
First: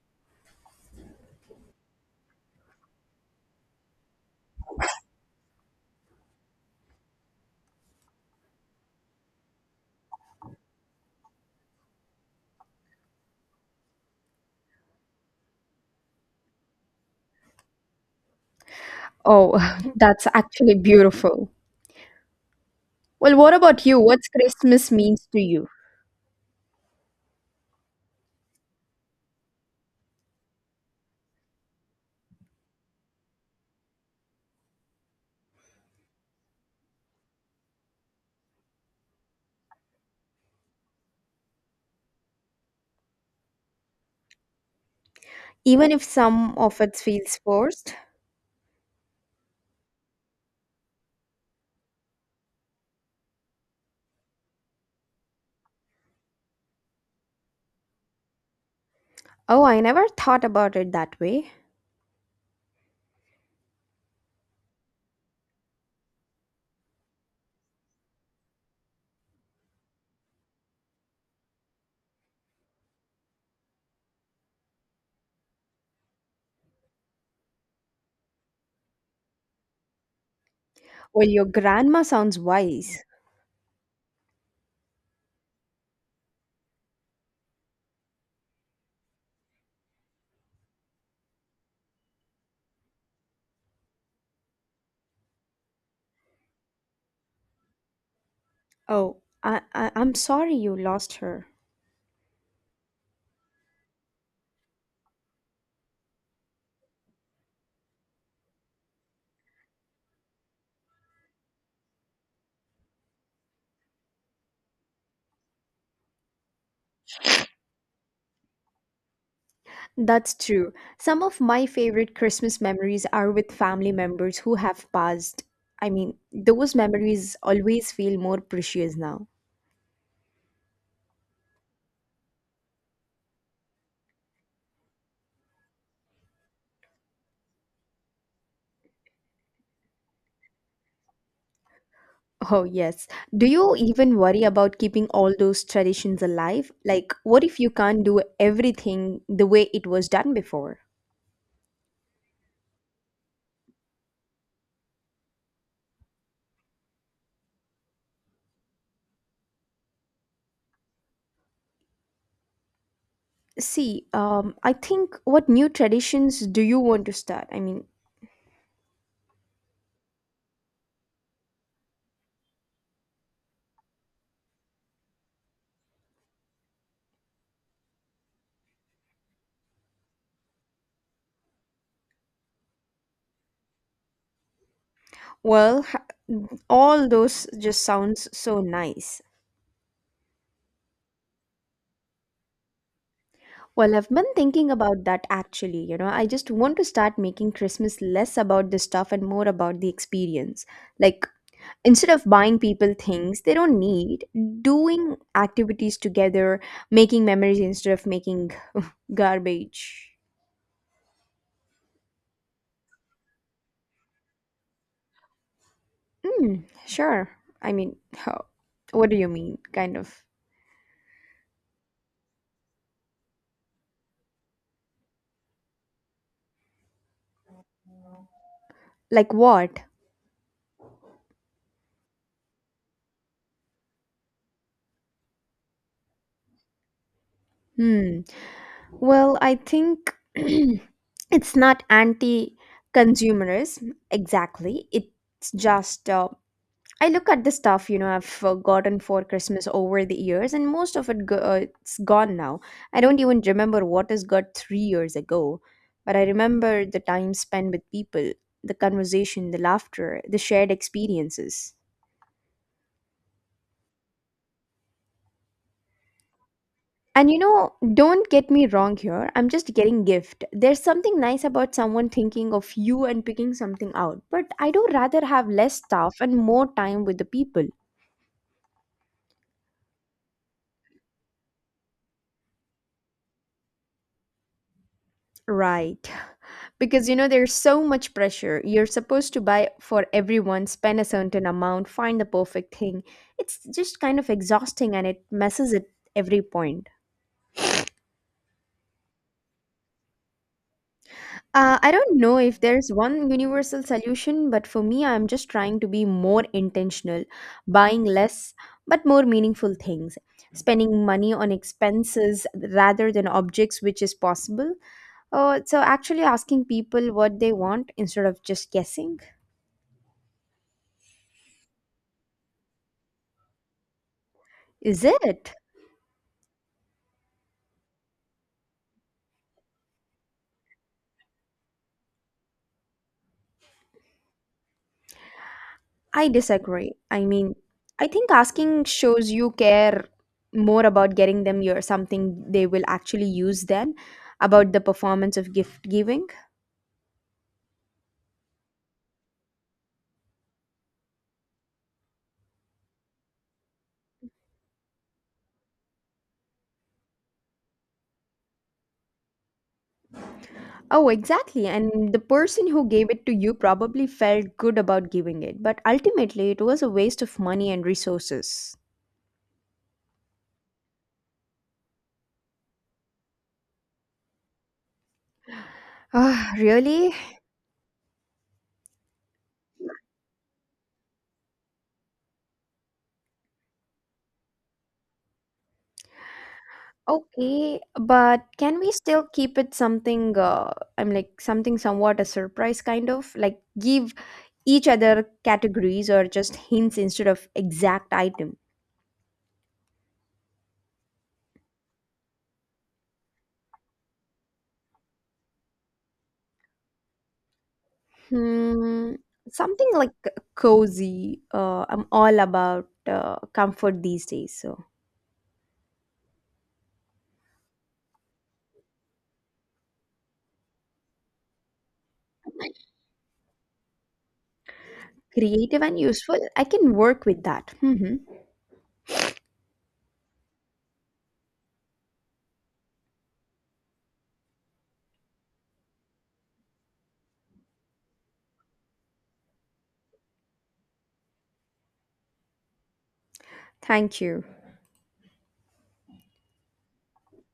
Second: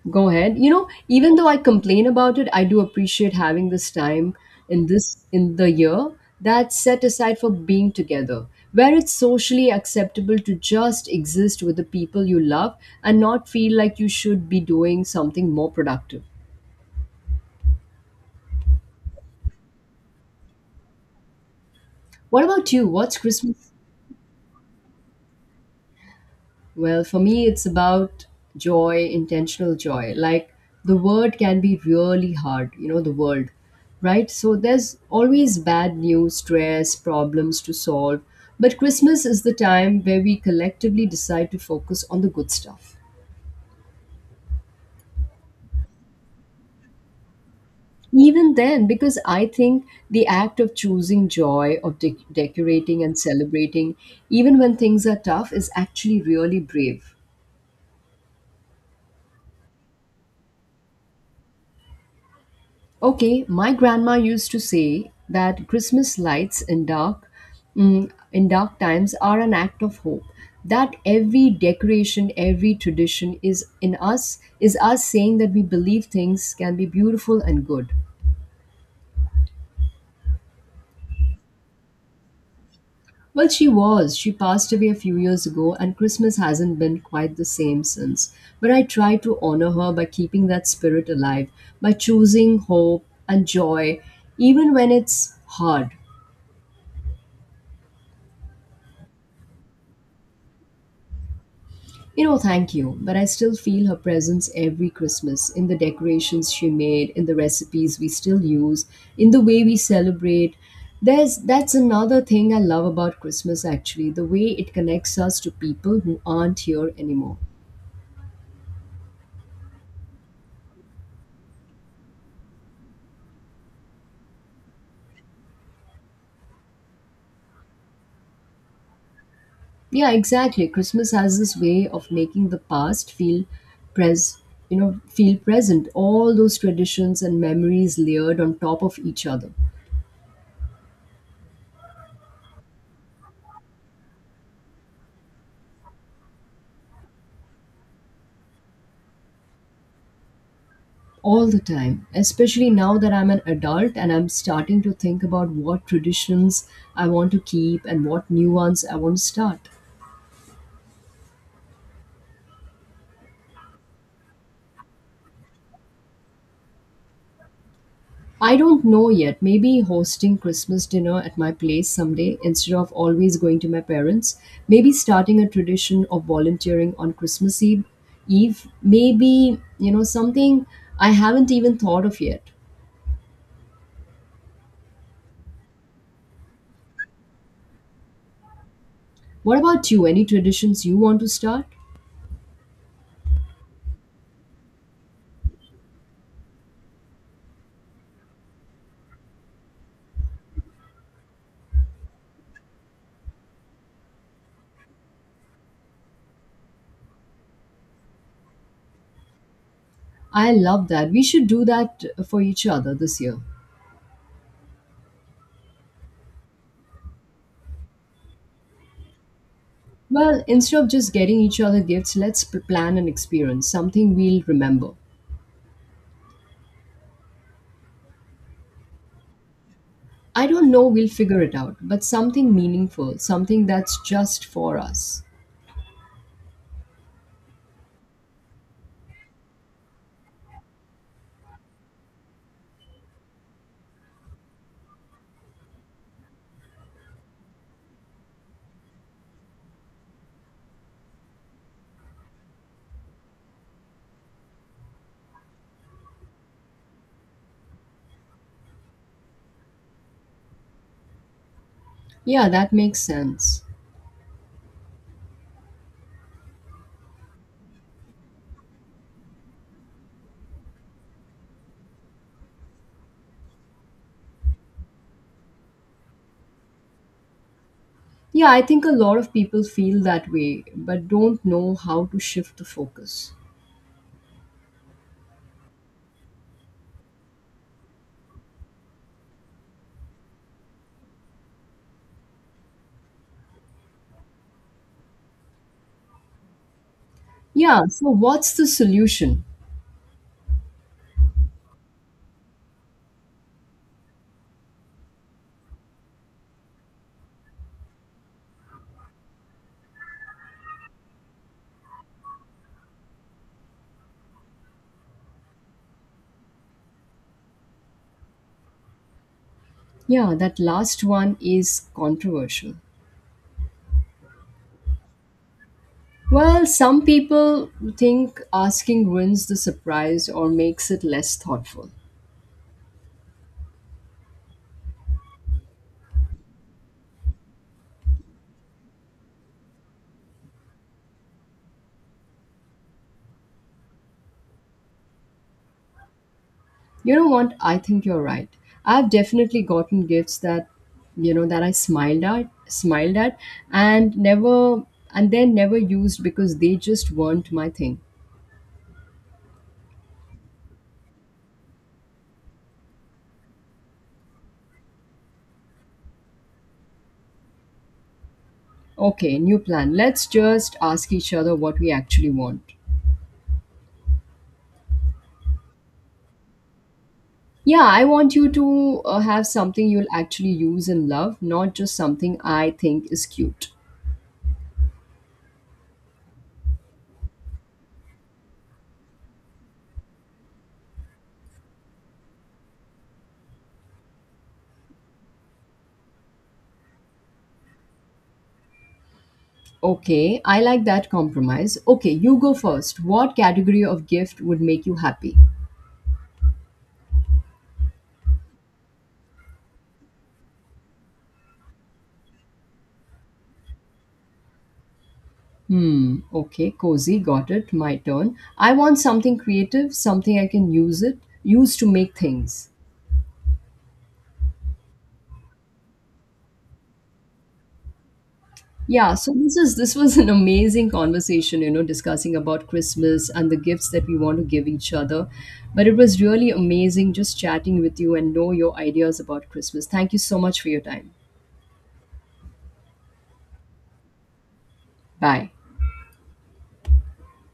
[SPEAKER 2] Go ahead. You know, even though I complain about it, I do appreciate having this time in the year that's set aside for being together, where it's socially acceptable to just exist with the people you love and not feel like you should be doing something more productive.
[SPEAKER 1] oh, that's actually beautiful.
[SPEAKER 2] What about you? What's
[SPEAKER 1] Well, what
[SPEAKER 2] Christmas?
[SPEAKER 1] about you? What's Christmas means to you?
[SPEAKER 2] Well, for me, it's about joy, intentional joy. Like, the word can be really hard, you know, the world, right? So there's always bad news, stress, problems to solve. But Christmas is the time where we collectively decide to focus on the good stuff.
[SPEAKER 1] Even if some of it feels forced.
[SPEAKER 2] Even then, because I think the act of choosing joy, of decorating and celebrating, even when things are tough, is actually really brave.
[SPEAKER 1] Oh, I never thought about it that way.
[SPEAKER 2] Okay, my grandma used to say that Christmas lights in dark times are an act of hope. That every decoration, every tradition is us saying that we believe things can be beautiful and good.
[SPEAKER 1] Well, your grandma sounds wise.
[SPEAKER 2] Well, she was. She passed away a few years ago, and Christmas hasn't been quite the same since. But I try to honor her by keeping that spirit alive, by choosing hope and joy, even when it's hard.
[SPEAKER 1] Oh, I'm sorry you lost her.
[SPEAKER 2] You know, thank you, but I still feel her presence every Christmas in the decorations she made, in the recipes we still use, in the way we celebrate. There's that's another thing I love about Christmas actually, the way it connects us to people who aren't here anymore.
[SPEAKER 1] That's true. Some of my favorite Christmas memories are with family members who have passed. I mean, those memories always feel more precious now.
[SPEAKER 2] Yeah, exactly. Christmas has this way of making the past feel pres feel present. All those traditions and memories layered on top of each other.
[SPEAKER 1] Oh, yes. Do you even worry about keeping all those traditions alive? Like, what if you can't do everything the way it was done before?
[SPEAKER 2] All the time, especially now that I'm an adult and I'm starting to think about what traditions I want to keep and what new ones I want to start.
[SPEAKER 1] See, I think what new traditions do you want to start? I mean,
[SPEAKER 2] I don't know yet. Maybe hosting Christmas dinner at my place someday instead of always going to my parents, maybe starting a tradition of volunteering on Christmas Eve, maybe, you know, something I haven't even thought of yet.
[SPEAKER 1] well, all those just sounds so nice.
[SPEAKER 2] What about you? Any traditions you want to start?
[SPEAKER 1] Well, I've been thinking about that actually. You know, I just want to start making Christmas less about the stuff and more about the experience. Like, instead of buying people things they don't need, doing activities together, making memories instead of making garbage.
[SPEAKER 2] I love that. We should do that for each other this year.
[SPEAKER 1] Mm, sure. I mean, how, what do you mean? Kind of
[SPEAKER 2] Well, instead of just getting each other gifts, let's plan an experience, something we'll remember.
[SPEAKER 1] like what?
[SPEAKER 2] I don't know, we'll figure it out, but something meaningful, something that's just for us.
[SPEAKER 1] Hmm. Well, I think it's not anti-consumerism exactly. It's just I look at the stuff you know I've gotten for Christmas over the years, and most of it it's gone now. I don't even remember what is got 3 years ago, but I remember the time spent with people, the conversation, the laughter, the shared experiences.
[SPEAKER 2] Yeah, that makes sense.
[SPEAKER 1] And you know, don't get me wrong here. I'm just getting gift. There's something nice about someone thinking of you and picking something out. But I do rather have less stuff and more time with the people.
[SPEAKER 2] Yeah, I think a lot of people feel that way, but don't know how to shift the focus.
[SPEAKER 1] Right. Because you know, there's so much pressure. You're supposed to buy for everyone, spend a certain amount, find the perfect thing. It's just kind of exhausting and it messes at every point.
[SPEAKER 2] Yeah, so what's the solution?
[SPEAKER 1] I don't know if there's one universal solution, but for me, I'm just trying to be more intentional, buying less but more meaningful things, spending money on expenses rather than objects, which is possible. Oh, so actually asking people what they want instead of just guessing.
[SPEAKER 2] Yeah, that last one is controversial.
[SPEAKER 1] Is it?
[SPEAKER 2] Well, some people think asking ruins the surprise or makes it less thoughtful.
[SPEAKER 1] I disagree. I mean, I think asking shows you care more about getting them your something they will actually use than about the performance of gift giving.
[SPEAKER 2] You know what? I think you're right. I've definitely gotten gifts that, you know, that I smiled at, and never and then never used because they just weren't my thing.
[SPEAKER 1] Oh, exactly. And the person who gave it to you probably felt good about giving it, but ultimately it was a waste of money and resources.
[SPEAKER 2] Okay, new plan. Let's just ask each other what we actually want.
[SPEAKER 1] Ah, really?
[SPEAKER 2] Yeah, I want you to have something you'll actually use and love, not just something I think is cute.
[SPEAKER 1] Okay, but can we still keep it something, I'm like something somewhat a surprise kind of? Like give each other categories or just hints instead of exact item.
[SPEAKER 2] Okay, I like that compromise. Okay, you go first. What category of gift would make you happy?
[SPEAKER 1] Hmm, something like cozy. I'm all about comfort these days. So
[SPEAKER 2] Hmm, okay, cozy, got it. My turn. I want something creative, something I can use it, use to make things.
[SPEAKER 1] creative and useful. I can work with that. Hmm.
[SPEAKER 2] Yeah, so this was an amazing conversation, you know, discussing about Christmas and the gifts that we want to give each other. But it was really amazing just chatting with you and know your ideas about Christmas. Thank you so much for your time.
[SPEAKER 1] Thank you.
[SPEAKER 2] Bye.